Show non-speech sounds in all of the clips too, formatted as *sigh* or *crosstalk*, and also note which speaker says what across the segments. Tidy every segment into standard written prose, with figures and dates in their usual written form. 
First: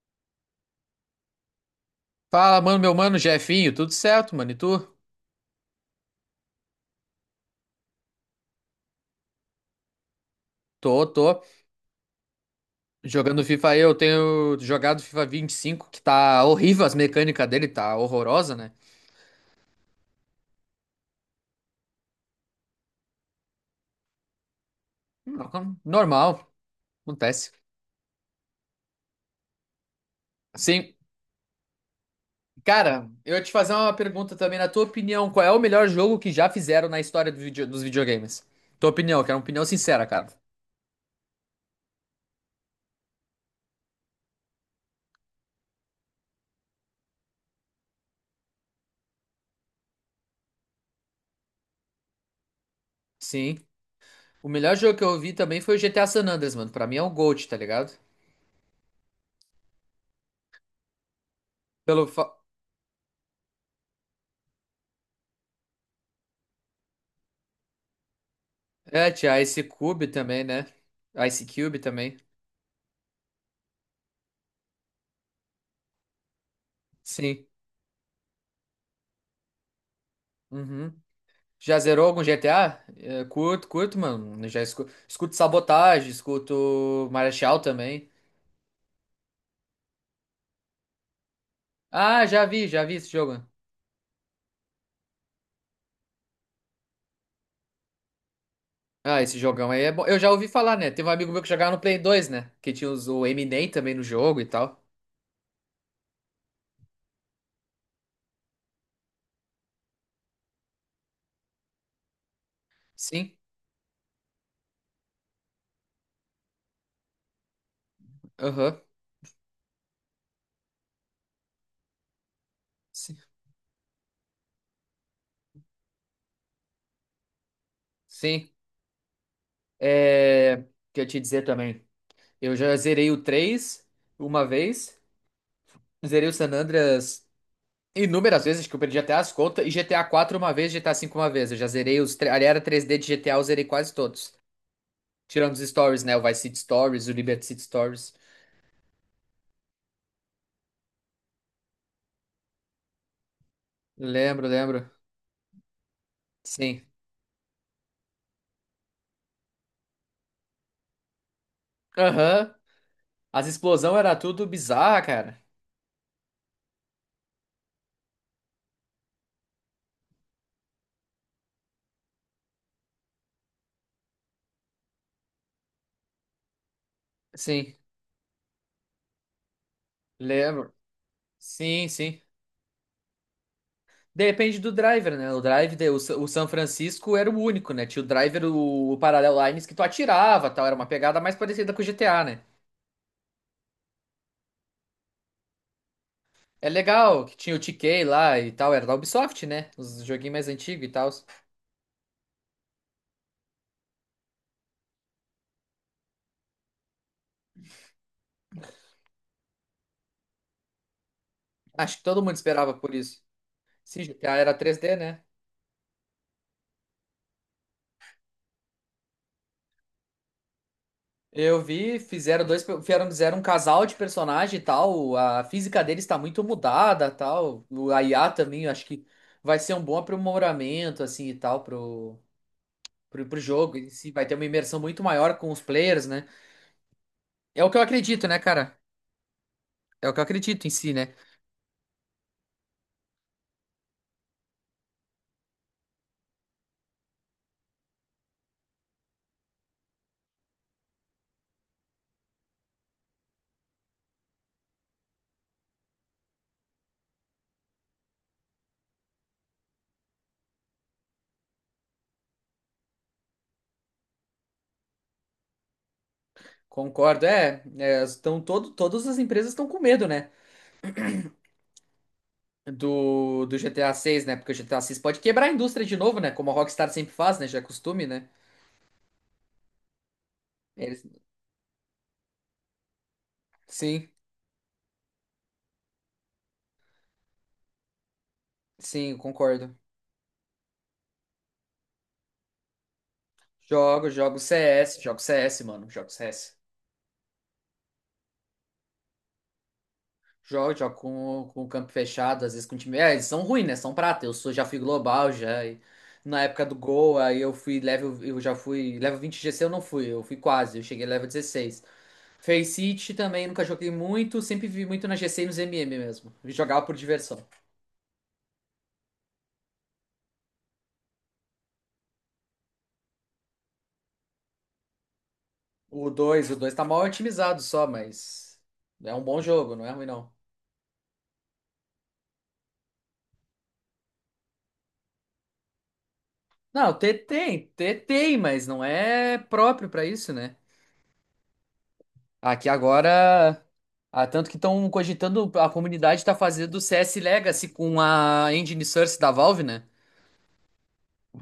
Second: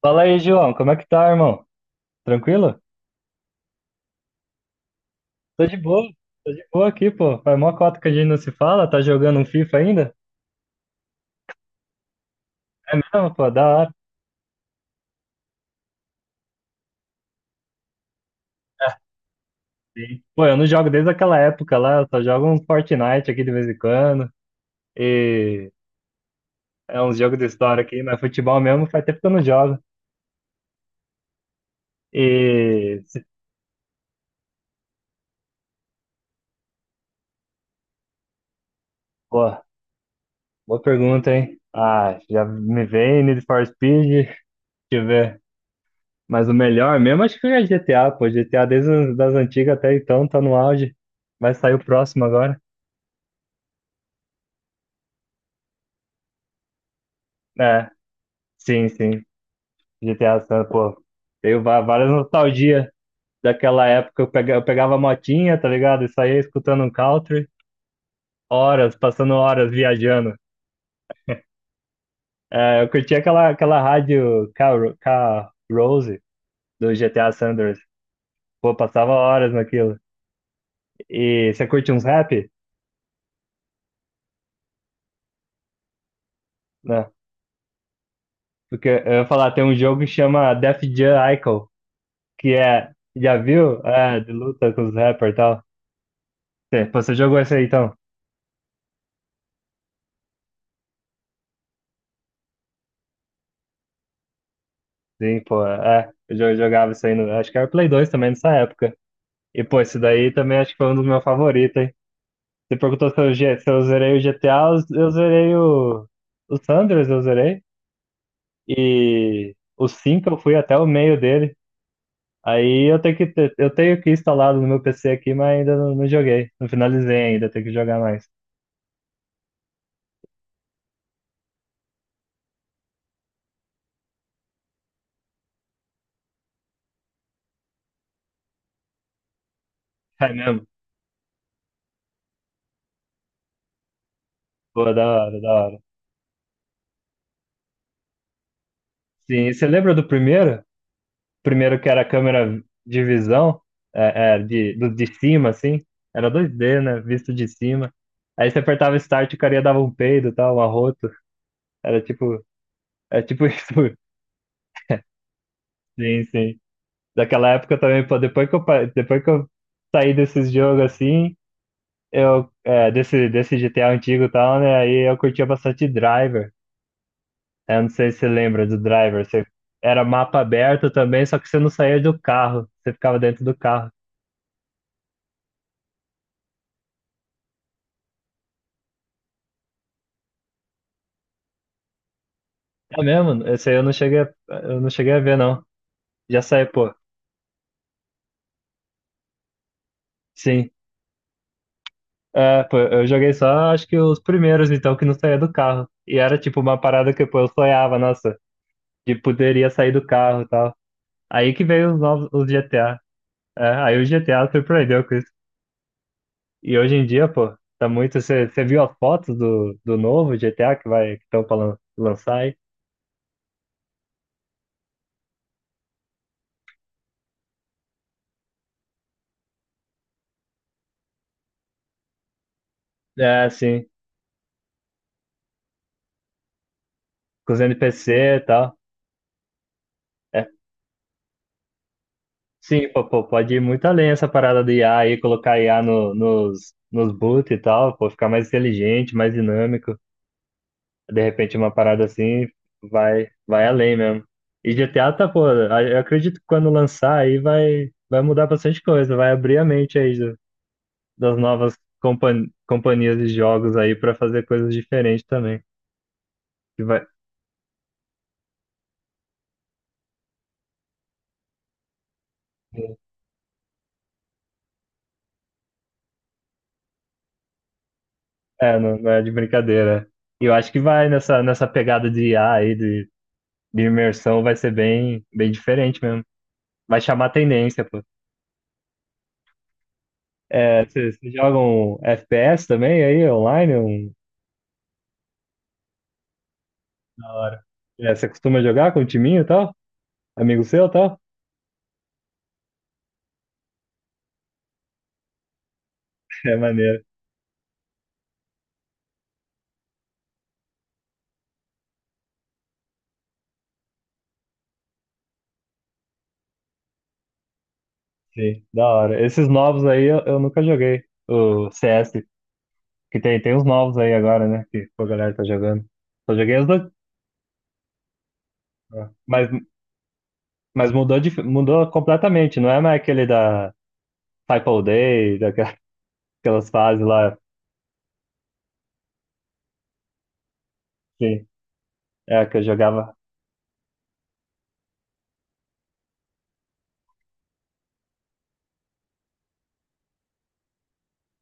Speaker 1: Fala aí, João, como é que tá, irmão?
Speaker 2: Fala,
Speaker 1: Tranquilo?
Speaker 2: mano, meu mano, Jefinho, tudo certo, mano? E tu?
Speaker 1: Tô de boa, tô de boa aqui, pô. Faz mó cota que a gente não se fala, tá jogando um FIFA ainda?
Speaker 2: Tô, tô.
Speaker 1: É mesmo,
Speaker 2: Jogando
Speaker 1: pô, da
Speaker 2: FIFA aí,
Speaker 1: hora.
Speaker 2: eu tenho jogado FIFA 25 que tá horrível as mecânicas dele, tá horrorosa, né?
Speaker 1: Sim. Pô, eu não jogo desde aquela época lá, eu só jogo um Fortnite aqui de vez em quando, e
Speaker 2: Hum, Normal,
Speaker 1: é uns jogos de
Speaker 2: acontece.
Speaker 1: história aqui, mas futebol mesmo faz tempo que eu não jogo.
Speaker 2: Sim,
Speaker 1: E,
Speaker 2: cara,
Speaker 1: se-
Speaker 2: eu ia te fazer uma pergunta também, na tua opinião, qual é o melhor jogo que já fizeram na história dos videogames? Tua opinião, quero uma
Speaker 1: Pô,
Speaker 2: opinião sincera, cara.
Speaker 1: boa pergunta, hein? Ah, já me veio Need for Speed, deixa eu ver. Mas o melhor mesmo acho que é GTA, pô. GTA desde as das antigas até então tá no auge. Vai sair o próximo agora.
Speaker 2: Sim. O melhor jogo que eu vi também foi o GTA San Andreas, mano. Pra mim é um GOAT, tá
Speaker 1: É,
Speaker 2: ligado?
Speaker 1: sim, sim. Pô.
Speaker 2: Pelo
Speaker 1: Várias
Speaker 2: fa...
Speaker 1: nostalgias daquela época. Eu pegava a motinha, tá ligado? E saía escutando um country. Horas,
Speaker 2: É,
Speaker 1: passando
Speaker 2: tinha Ice
Speaker 1: horas
Speaker 2: Cube
Speaker 1: viajando.
Speaker 2: também, né? Ice Cube também.
Speaker 1: É, eu curtia aquela K-Rose do GTA
Speaker 2: Sim.
Speaker 1: Sanders. Pô, passava horas naquilo.
Speaker 2: Uhum.
Speaker 1: E você
Speaker 2: Já
Speaker 1: curte uns
Speaker 2: zerou algum
Speaker 1: rap?
Speaker 2: GTA? É, curto, curto, mano. Eu já escuto Sabotagem, escuto
Speaker 1: Né?
Speaker 2: Marechal também.
Speaker 1: Porque eu ia falar, tem um jogo que chama Def Jam Icon.
Speaker 2: Ah,
Speaker 1: Que
Speaker 2: já
Speaker 1: é.
Speaker 2: vi esse
Speaker 1: Já
Speaker 2: jogo.
Speaker 1: viu? É, de luta com os rappers e tal. Você jogou isso aí então?
Speaker 2: Ah, esse jogão aí é bom. Eu já ouvi falar, né? Teve um amigo meu que jogava no Play 2, né? Que tinha os, o Eminem também no jogo e tal.
Speaker 1: Sim, pô. É, jogava isso aí no. Acho que era Play 2 também nessa época. E, pô, isso daí também acho que foi um dos meus favoritos, hein? Você perguntou se
Speaker 2: Sim,
Speaker 1: se eu zerei o GTA, eu zerei o. O Sanders eu zerei.
Speaker 2: aham.
Speaker 1: E o 5 eu fui até o meio dele. Aí eu
Speaker 2: Sim.
Speaker 1: eu tenho que instalado no meu PC aqui, mas ainda não, não joguei. Não finalizei ainda, tenho que jogar mais.
Speaker 2: Sim. O que eu ia te dizer também. Eu já zerei o 3 uma vez. Zerei o San Andreas inúmeras vezes que eu perdi até as contas, e GTA
Speaker 1: É
Speaker 2: 4 uma
Speaker 1: mesmo?
Speaker 2: vez, GTA 5 uma vez. Eu já zerei ali era 3D de GTA, eu zerei quase todos.
Speaker 1: Pô, da hora, da
Speaker 2: Tirando os
Speaker 1: hora.
Speaker 2: stories, né? O Vice City Stories, o Liberty City Stories.
Speaker 1: Sim, e você lembra do primeiro? Primeiro que era a câmera de visão,
Speaker 2: Lembro, lembro.
Speaker 1: de cima, assim, era 2D,
Speaker 2: Sim.
Speaker 1: né? Visto de cima. Aí você apertava Start e o cara dava um peido e tal, um arroto. Era tipo,
Speaker 2: Aham.
Speaker 1: é tipo
Speaker 2: As
Speaker 1: *laughs* isso.
Speaker 2: explosões era tudo bizarra, cara.
Speaker 1: Sim, sim. Daquela época também, pô, depois que eu saí desses jogos assim, eu, é, desse GTA antigo e tal, né? Aí eu curtia bastante Driver.
Speaker 2: Sim,
Speaker 1: Eu não sei se você lembra do Driver. Você, era mapa
Speaker 2: lembro.
Speaker 1: aberto também, só que você não
Speaker 2: Sim,
Speaker 1: saía do
Speaker 2: sim.
Speaker 1: carro. Você ficava dentro do carro.
Speaker 2: Depende do driver, né? O drive, de- o, Sa- o San Francisco era o único, né? Tinha o driver, o Parallel Lines que tu atirava, tal. Era uma pegada mais parecida com o GTA, né?
Speaker 1: É mesmo? Esse aí eu não cheguei a, eu não cheguei a ver, não. Já
Speaker 2: É
Speaker 1: saiu, pô.
Speaker 2: legal que tinha o TK lá e tal, era da Ubisoft, né? Os joguinhos mais
Speaker 1: Sim.
Speaker 2: antigos e tal.
Speaker 1: É, pô, eu joguei só, acho que os primeiros, então, que não saía do carro. E era, tipo, uma parada que, pô, eu sonhava, nossa, de poderia sair do carro e tal. Aí que veio
Speaker 2: Acho
Speaker 1: os
Speaker 2: que todo
Speaker 1: novos,
Speaker 2: mundo
Speaker 1: os
Speaker 2: esperava por
Speaker 1: GTA.
Speaker 2: isso.
Speaker 1: É, aí
Speaker 2: Sim,
Speaker 1: o
Speaker 2: GTA
Speaker 1: GTA
Speaker 2: era 3D,
Speaker 1: surpreendeu com
Speaker 2: né?
Speaker 1: isso. E hoje em dia, pô, tá muito... Você viu as fotos do novo GTA que vai, que estão pra
Speaker 2: Eu
Speaker 1: lan-
Speaker 2: vi,
Speaker 1: lançar
Speaker 2: fizeram
Speaker 1: aí?
Speaker 2: dois, fizeram, fizeram um casal de personagem e tal. A física deles está muito mudada, tal. O I a também, eu acho que vai ser um bom aprimoramento assim e tal pro
Speaker 1: É,
Speaker 2: jogo
Speaker 1: sim.
Speaker 2: em si, vai ter uma imersão muito maior com os players, né?
Speaker 1: Com os
Speaker 2: É o que eu
Speaker 1: NPC
Speaker 2: acredito, né,
Speaker 1: e tal.
Speaker 2: cara? É o que eu
Speaker 1: É,
Speaker 2: acredito em si, né?
Speaker 1: sim, pô, pô, pode ir muito além essa parada do IA aí, colocar IA no, nos boot e tal, pô, ficar mais inteligente, mais dinâmico. De repente uma parada assim vai, vai além mesmo. E GTA tá, pô, eu acredito que quando lançar aí vai, vai mudar bastante coisa, vai abrir a mente aí do- das novas companhias de jogos aí pra fazer coisas diferentes também. Que vai,
Speaker 2: Concordo, estão todas as empresas estão com medo, né? Do GTA 6, né? Porque o GTA 6 pode quebrar a indústria de novo, né? Como a Rockstar sempre faz, né? Já é costume, né?
Speaker 1: é, não, não é de brincadeira. E eu acho que
Speaker 2: Eles...
Speaker 1: vai nessa, nessa pegada de IA aí, de
Speaker 2: Sim,
Speaker 1: imersão vai ser bem, bem diferente mesmo. Vai chamar tendência, pô.
Speaker 2: sim, eu concordo.
Speaker 1: É, vocês jogam FPS também aí, online?
Speaker 2: Jogo,
Speaker 1: Um...
Speaker 2: jogo CS, jogo CS, mano, jogo CS.
Speaker 1: Da hora. É, você costuma jogar com o timinho e tal? Amigo
Speaker 2: Jogo,
Speaker 1: seu e
Speaker 2: jogo
Speaker 1: tal?
Speaker 2: com o campo fechado, às vezes com o time. É, eles são ruins, né? São prata. Eu sou, já fui global, já. E na
Speaker 1: *laughs* É
Speaker 2: época do
Speaker 1: maneiro,
Speaker 2: Gol, aí eu fui level, eu já fui. Level 20 GC eu não fui, eu fui quase, eu cheguei level 16. Face City também nunca joguei muito, sempre vi muito na GC e nos MM mesmo. Jogava por diversão.
Speaker 1: sim, da hora. Esses novos aí eu nunca joguei. O CS, que tem, tem uns novos aí agora, né? Que a galera tá jogando.
Speaker 2: O
Speaker 1: Só
Speaker 2: dois o
Speaker 1: joguei os
Speaker 2: dois
Speaker 1: dois.
Speaker 2: tá mal otimizado só, mas é um bom
Speaker 1: Mas,
Speaker 2: jogo, não é ruim não.
Speaker 1: mas mudou, de, mudou completamente, não é mais aquele da Type All Day, daquelas *laughs*
Speaker 2: Não,
Speaker 1: fases lá,
Speaker 2: T tem, mas não é próprio pra isso, né?
Speaker 1: assim, é, que eu
Speaker 2: Aqui
Speaker 1: jogava.
Speaker 2: agora, tanto que estão cogitando, a comunidade tá fazendo o CS Legacy com a engine source da Valve, né?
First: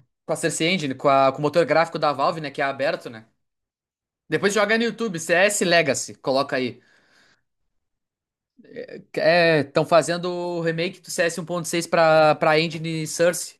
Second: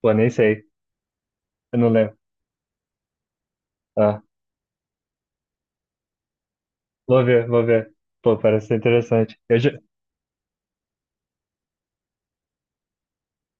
Speaker 1: Pô, nem
Speaker 2: Com a
Speaker 1: sei.
Speaker 2: Source Engine, com o motor
Speaker 1: Eu não
Speaker 2: gráfico da
Speaker 1: lembro.
Speaker 2: Valve, né, que é aberto, né?
Speaker 1: Ah,
Speaker 2: Depois joga no YouTube, CS Legacy, coloca aí.
Speaker 1: vou ver, vou ver. Pô, parece ser interessante. Eu
Speaker 2: É,
Speaker 1: já...
Speaker 2: estão fazendo o remake do CS 6 pra, pra engine source.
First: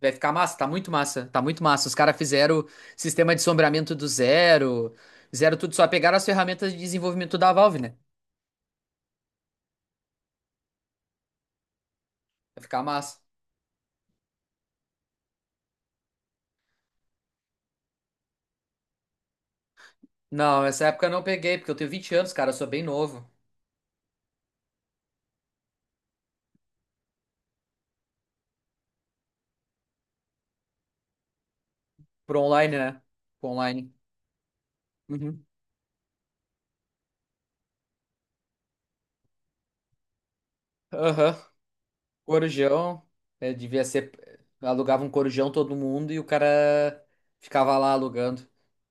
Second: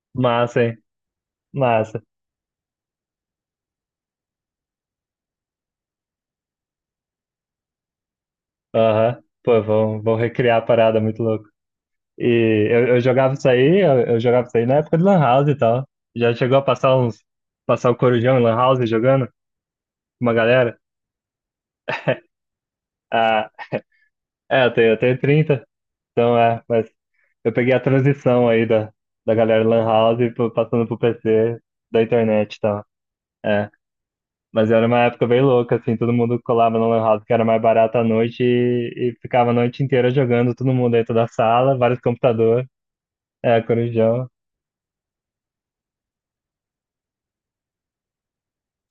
Speaker 2: Vai ficar massa,
Speaker 1: Massa,
Speaker 2: tá
Speaker 1: hein?
Speaker 2: muito massa, tá muito massa. Os
Speaker 1: Massa.
Speaker 2: caras fizeram sistema de sombreamento do zero, fizeram tudo, só pegaram as ferramentas de desenvolvimento da Valve, né?
Speaker 1: Aham. Pô, vão, vão recriar a parada, muito louco.
Speaker 2: Vai
Speaker 1: E
Speaker 2: ficar
Speaker 1: eu
Speaker 2: massa.
Speaker 1: jogava isso aí, eu jogava isso aí na época de Lan House e tal. Já chegou a passar uns. Passar o Corujão em Lan House jogando? Com uma
Speaker 2: Não,
Speaker 1: galera?
Speaker 2: essa época eu não peguei, porque eu tenho 20 anos, cara, eu sou bem novo.
Speaker 1: Ah, é, eu tenho 30, então é, mas eu peguei a transição aí da galera Lan House pro- passando pro PC da
Speaker 2: Pro
Speaker 1: internet e
Speaker 2: online,
Speaker 1: tal.
Speaker 2: né? Pro
Speaker 1: É.
Speaker 2: online.
Speaker 1: Mas era uma época bem
Speaker 2: Uhum.
Speaker 1: louca, assim, todo mundo colava no lan house que era mais barato à noite e ficava a noite inteira jogando, todo mundo dentro da
Speaker 2: Aham.
Speaker 1: sala, vários computadores,
Speaker 2: Corujão, é,
Speaker 1: é,
Speaker 2: devia ser.
Speaker 1: corujão,
Speaker 2: Alugava um corujão todo mundo e o cara ficava lá alugando.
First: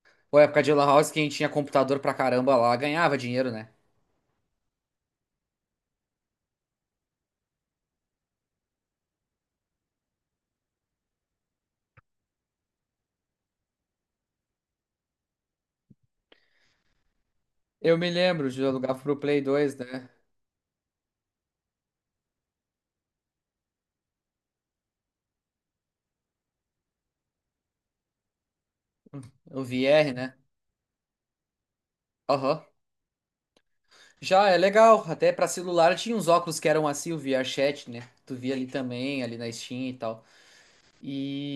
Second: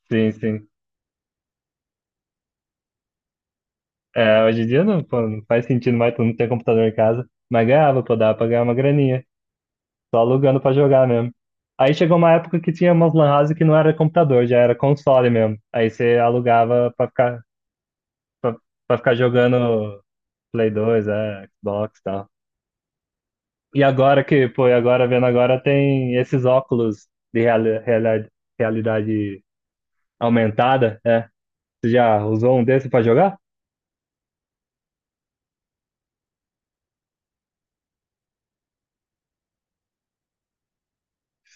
Speaker 1: sim,
Speaker 2: Pô, época
Speaker 1: sim.
Speaker 2: de Lan House, quem tinha computador pra caramba lá ganhava dinheiro, né?
Speaker 1: É, hoje em dia não, pô, não faz sentido mais, todo mundo ter computador em casa, mas ganhava, pô, dava pra ganhar uma graninha, só alugando pra jogar mesmo. Aí chegou uma época que tinha umas lan house que não era computador, já era console mesmo, aí você alugava pra ficar,
Speaker 2: Eu me lembro
Speaker 1: pra,
Speaker 2: de
Speaker 1: pra
Speaker 2: alugar
Speaker 1: ficar
Speaker 2: pro Play 2,
Speaker 1: jogando
Speaker 2: né?
Speaker 1: Play 2, é, Xbox e tal. E agora que, pô, e agora vendo agora tem esses óculos de realidade
Speaker 2: O VR, né?
Speaker 1: aumentada, é. Você já usou um
Speaker 2: Aham.
Speaker 1: desse pra jogar?
Speaker 2: Já é legal, até pra celular tinha uns óculos que eram assim, o VRChat, né? Tu via ali também, ali na Steam e tal.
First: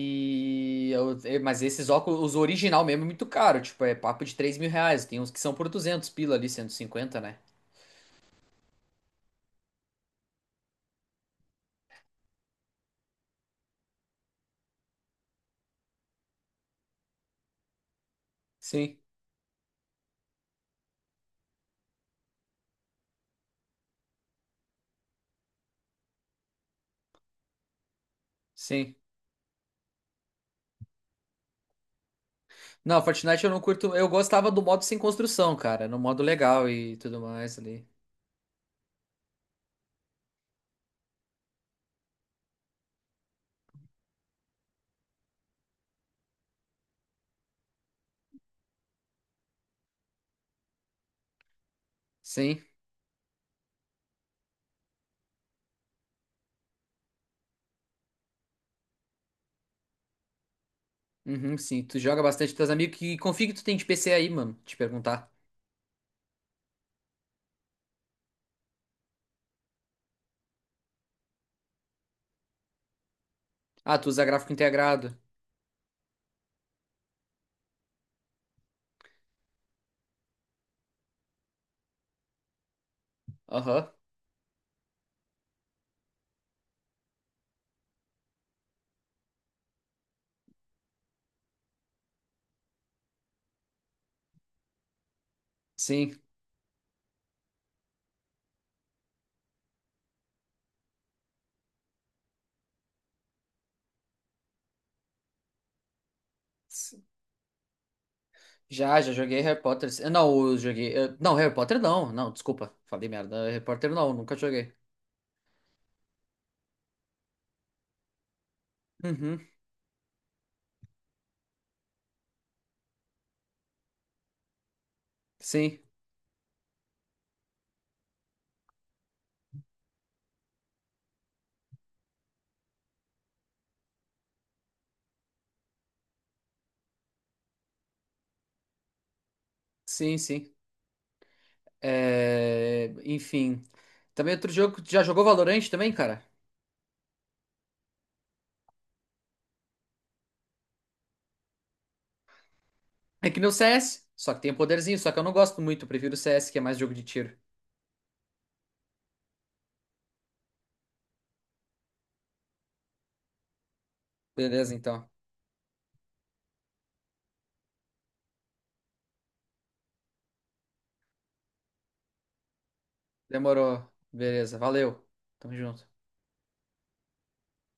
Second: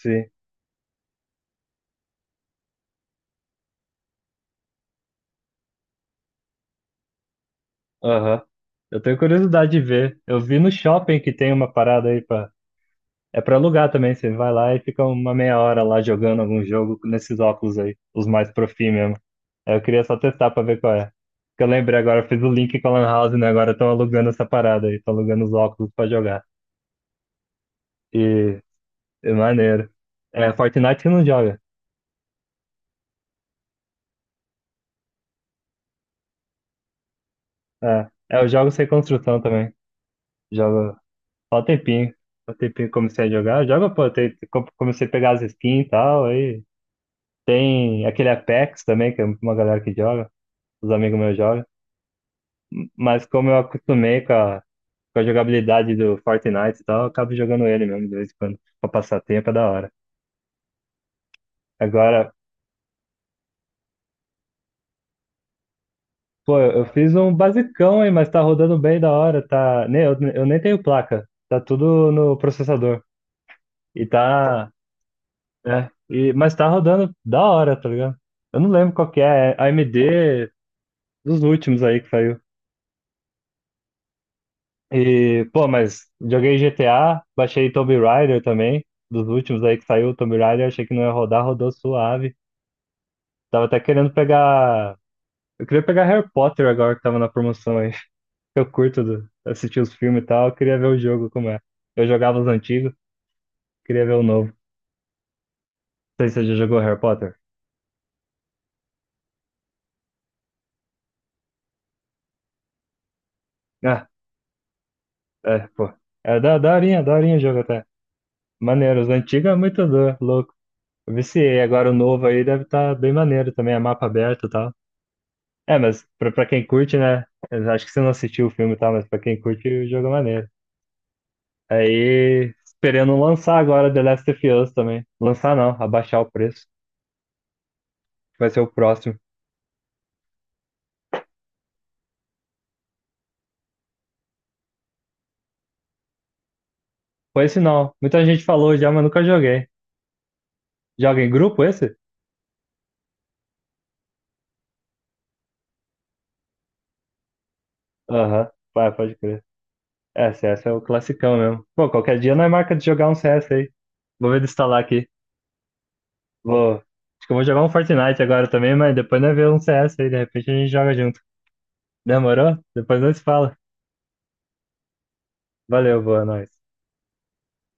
Speaker 1: Sim.
Speaker 2: eu- É, mas esses óculos, os original mesmo é muito caro, tipo, é papo de R$ 3.000. Tem uns que são por 200 pila ali, 150 né?
Speaker 1: Aham. Eu tenho curiosidade de ver. Eu vi no shopping que tem uma parada aí pra. É pra alugar também, você vai lá e fica uma meia hora lá jogando algum jogo nesses óculos aí, os mais profi
Speaker 2: Sim,
Speaker 1: mesmo. Aí eu queria só testar pra ver qual é. Que eu lembrei agora, eu fiz o link com a Lan House, né? Agora estão alugando essa parada aí, estão alugando os óculos pra jogar. E
Speaker 2: sim.
Speaker 1: é maneiro. É, Fortnite que não joga.
Speaker 2: Não, Fortnite eu não curto, eu gostava do modo sem construção, cara, no modo legal e tudo mais ali.
Speaker 1: É, é, eu jogo sem construção também. Jogo só um tempinho. Um tempinho que comecei a jogar. Joga, pô, comecei a pegar as skins e tal. Aí tem aquele Apex também, que é uma galera que joga. Os amigos meus jogam.
Speaker 2: Sim,
Speaker 1: Mas como eu acostumei com a jogabilidade do Fortnite e tal, eu acabo jogando ele mesmo de vez em quando. Pra passar tempo é da hora.
Speaker 2: uhum, sim. Tu joga
Speaker 1: Agora,
Speaker 2: bastante com teus amigos, que config tu tem de PC aí, mano? Te perguntar.
Speaker 1: pô, eu fiz um basicão aí, mas tá rodando bem da hora. Tá... Nem, eu nem tenho placa. Tá tudo no processador.
Speaker 2: Ah,
Speaker 1: E
Speaker 2: tu usa gráfico
Speaker 1: tá.
Speaker 2: integrado.
Speaker 1: É, e, mas tá rodando da hora, tá ligado? Eu não lembro qual que é, é AMD dos últimos aí que saiu.
Speaker 2: Aham,
Speaker 1: E, pô, mas joguei GTA, baixei Tomb Raider também, dos últimos aí que saiu, o Tomb Raider, achei que não ia rodar, rodou suave. Tava até querendo pegar. Eu queria pegar
Speaker 2: sim.
Speaker 1: Harry Potter agora que tava na promoção aí. *laughs* Assistir os filmes e tal, eu queria ver o jogo como é. Eu jogava os antigos, queria ver o novo. Não sei se você já jogou Harry Potter.
Speaker 2: Já, já joguei Harry Potter. Eu não, eu joguei. Não, Harry Potter não. Não, desculpa. Falei merda. Harry Potter
Speaker 1: Ah,
Speaker 2: não, nunca joguei.
Speaker 1: é, pô. É da daorinha, daorinha o jogo até. Maneiro, os
Speaker 2: Uhum.
Speaker 1: antigos é louco. Eu viciei, agora o novo aí deve estar bem maneiro também, é mapa aberto e tal. É,
Speaker 2: Sim,
Speaker 1: mas pra quem curte, né? Eu acho que você não assistiu o filme e tal, mas pra quem curte, o jogo é maneiro. Aí, esperando lançar agora The Last of Us também. Lançar não, abaixar o preço, que vai ser o próximo.
Speaker 2: sim, sim. Enfim. Também outro jogo. Já jogou Valorant também, cara?
Speaker 1: Foi esse não, muita gente falou já, mas nunca joguei. Joga em grupo esse?
Speaker 2: É que nem o CS. Só que tem o poderzinho, só que eu não gosto muito. Eu prefiro o CS, que é mais jogo de tiro.
Speaker 1: Aham, vai, pode crer. É, CS é o classicão mesmo. Pô, qualquer dia nós marca de jogar um CS aí. Vou ver de
Speaker 2: Beleza,
Speaker 1: instalar aqui.
Speaker 2: então.
Speaker 1: Vou. Acho que eu vou jogar um Fortnite agora também, mas depois nós vemos um CS aí, de repente a gente joga junto. Demorou? Depois nós se fala.
Speaker 2: Demorou. Beleza, valeu. Tamo junto.
Speaker 1: Valeu, boa noite.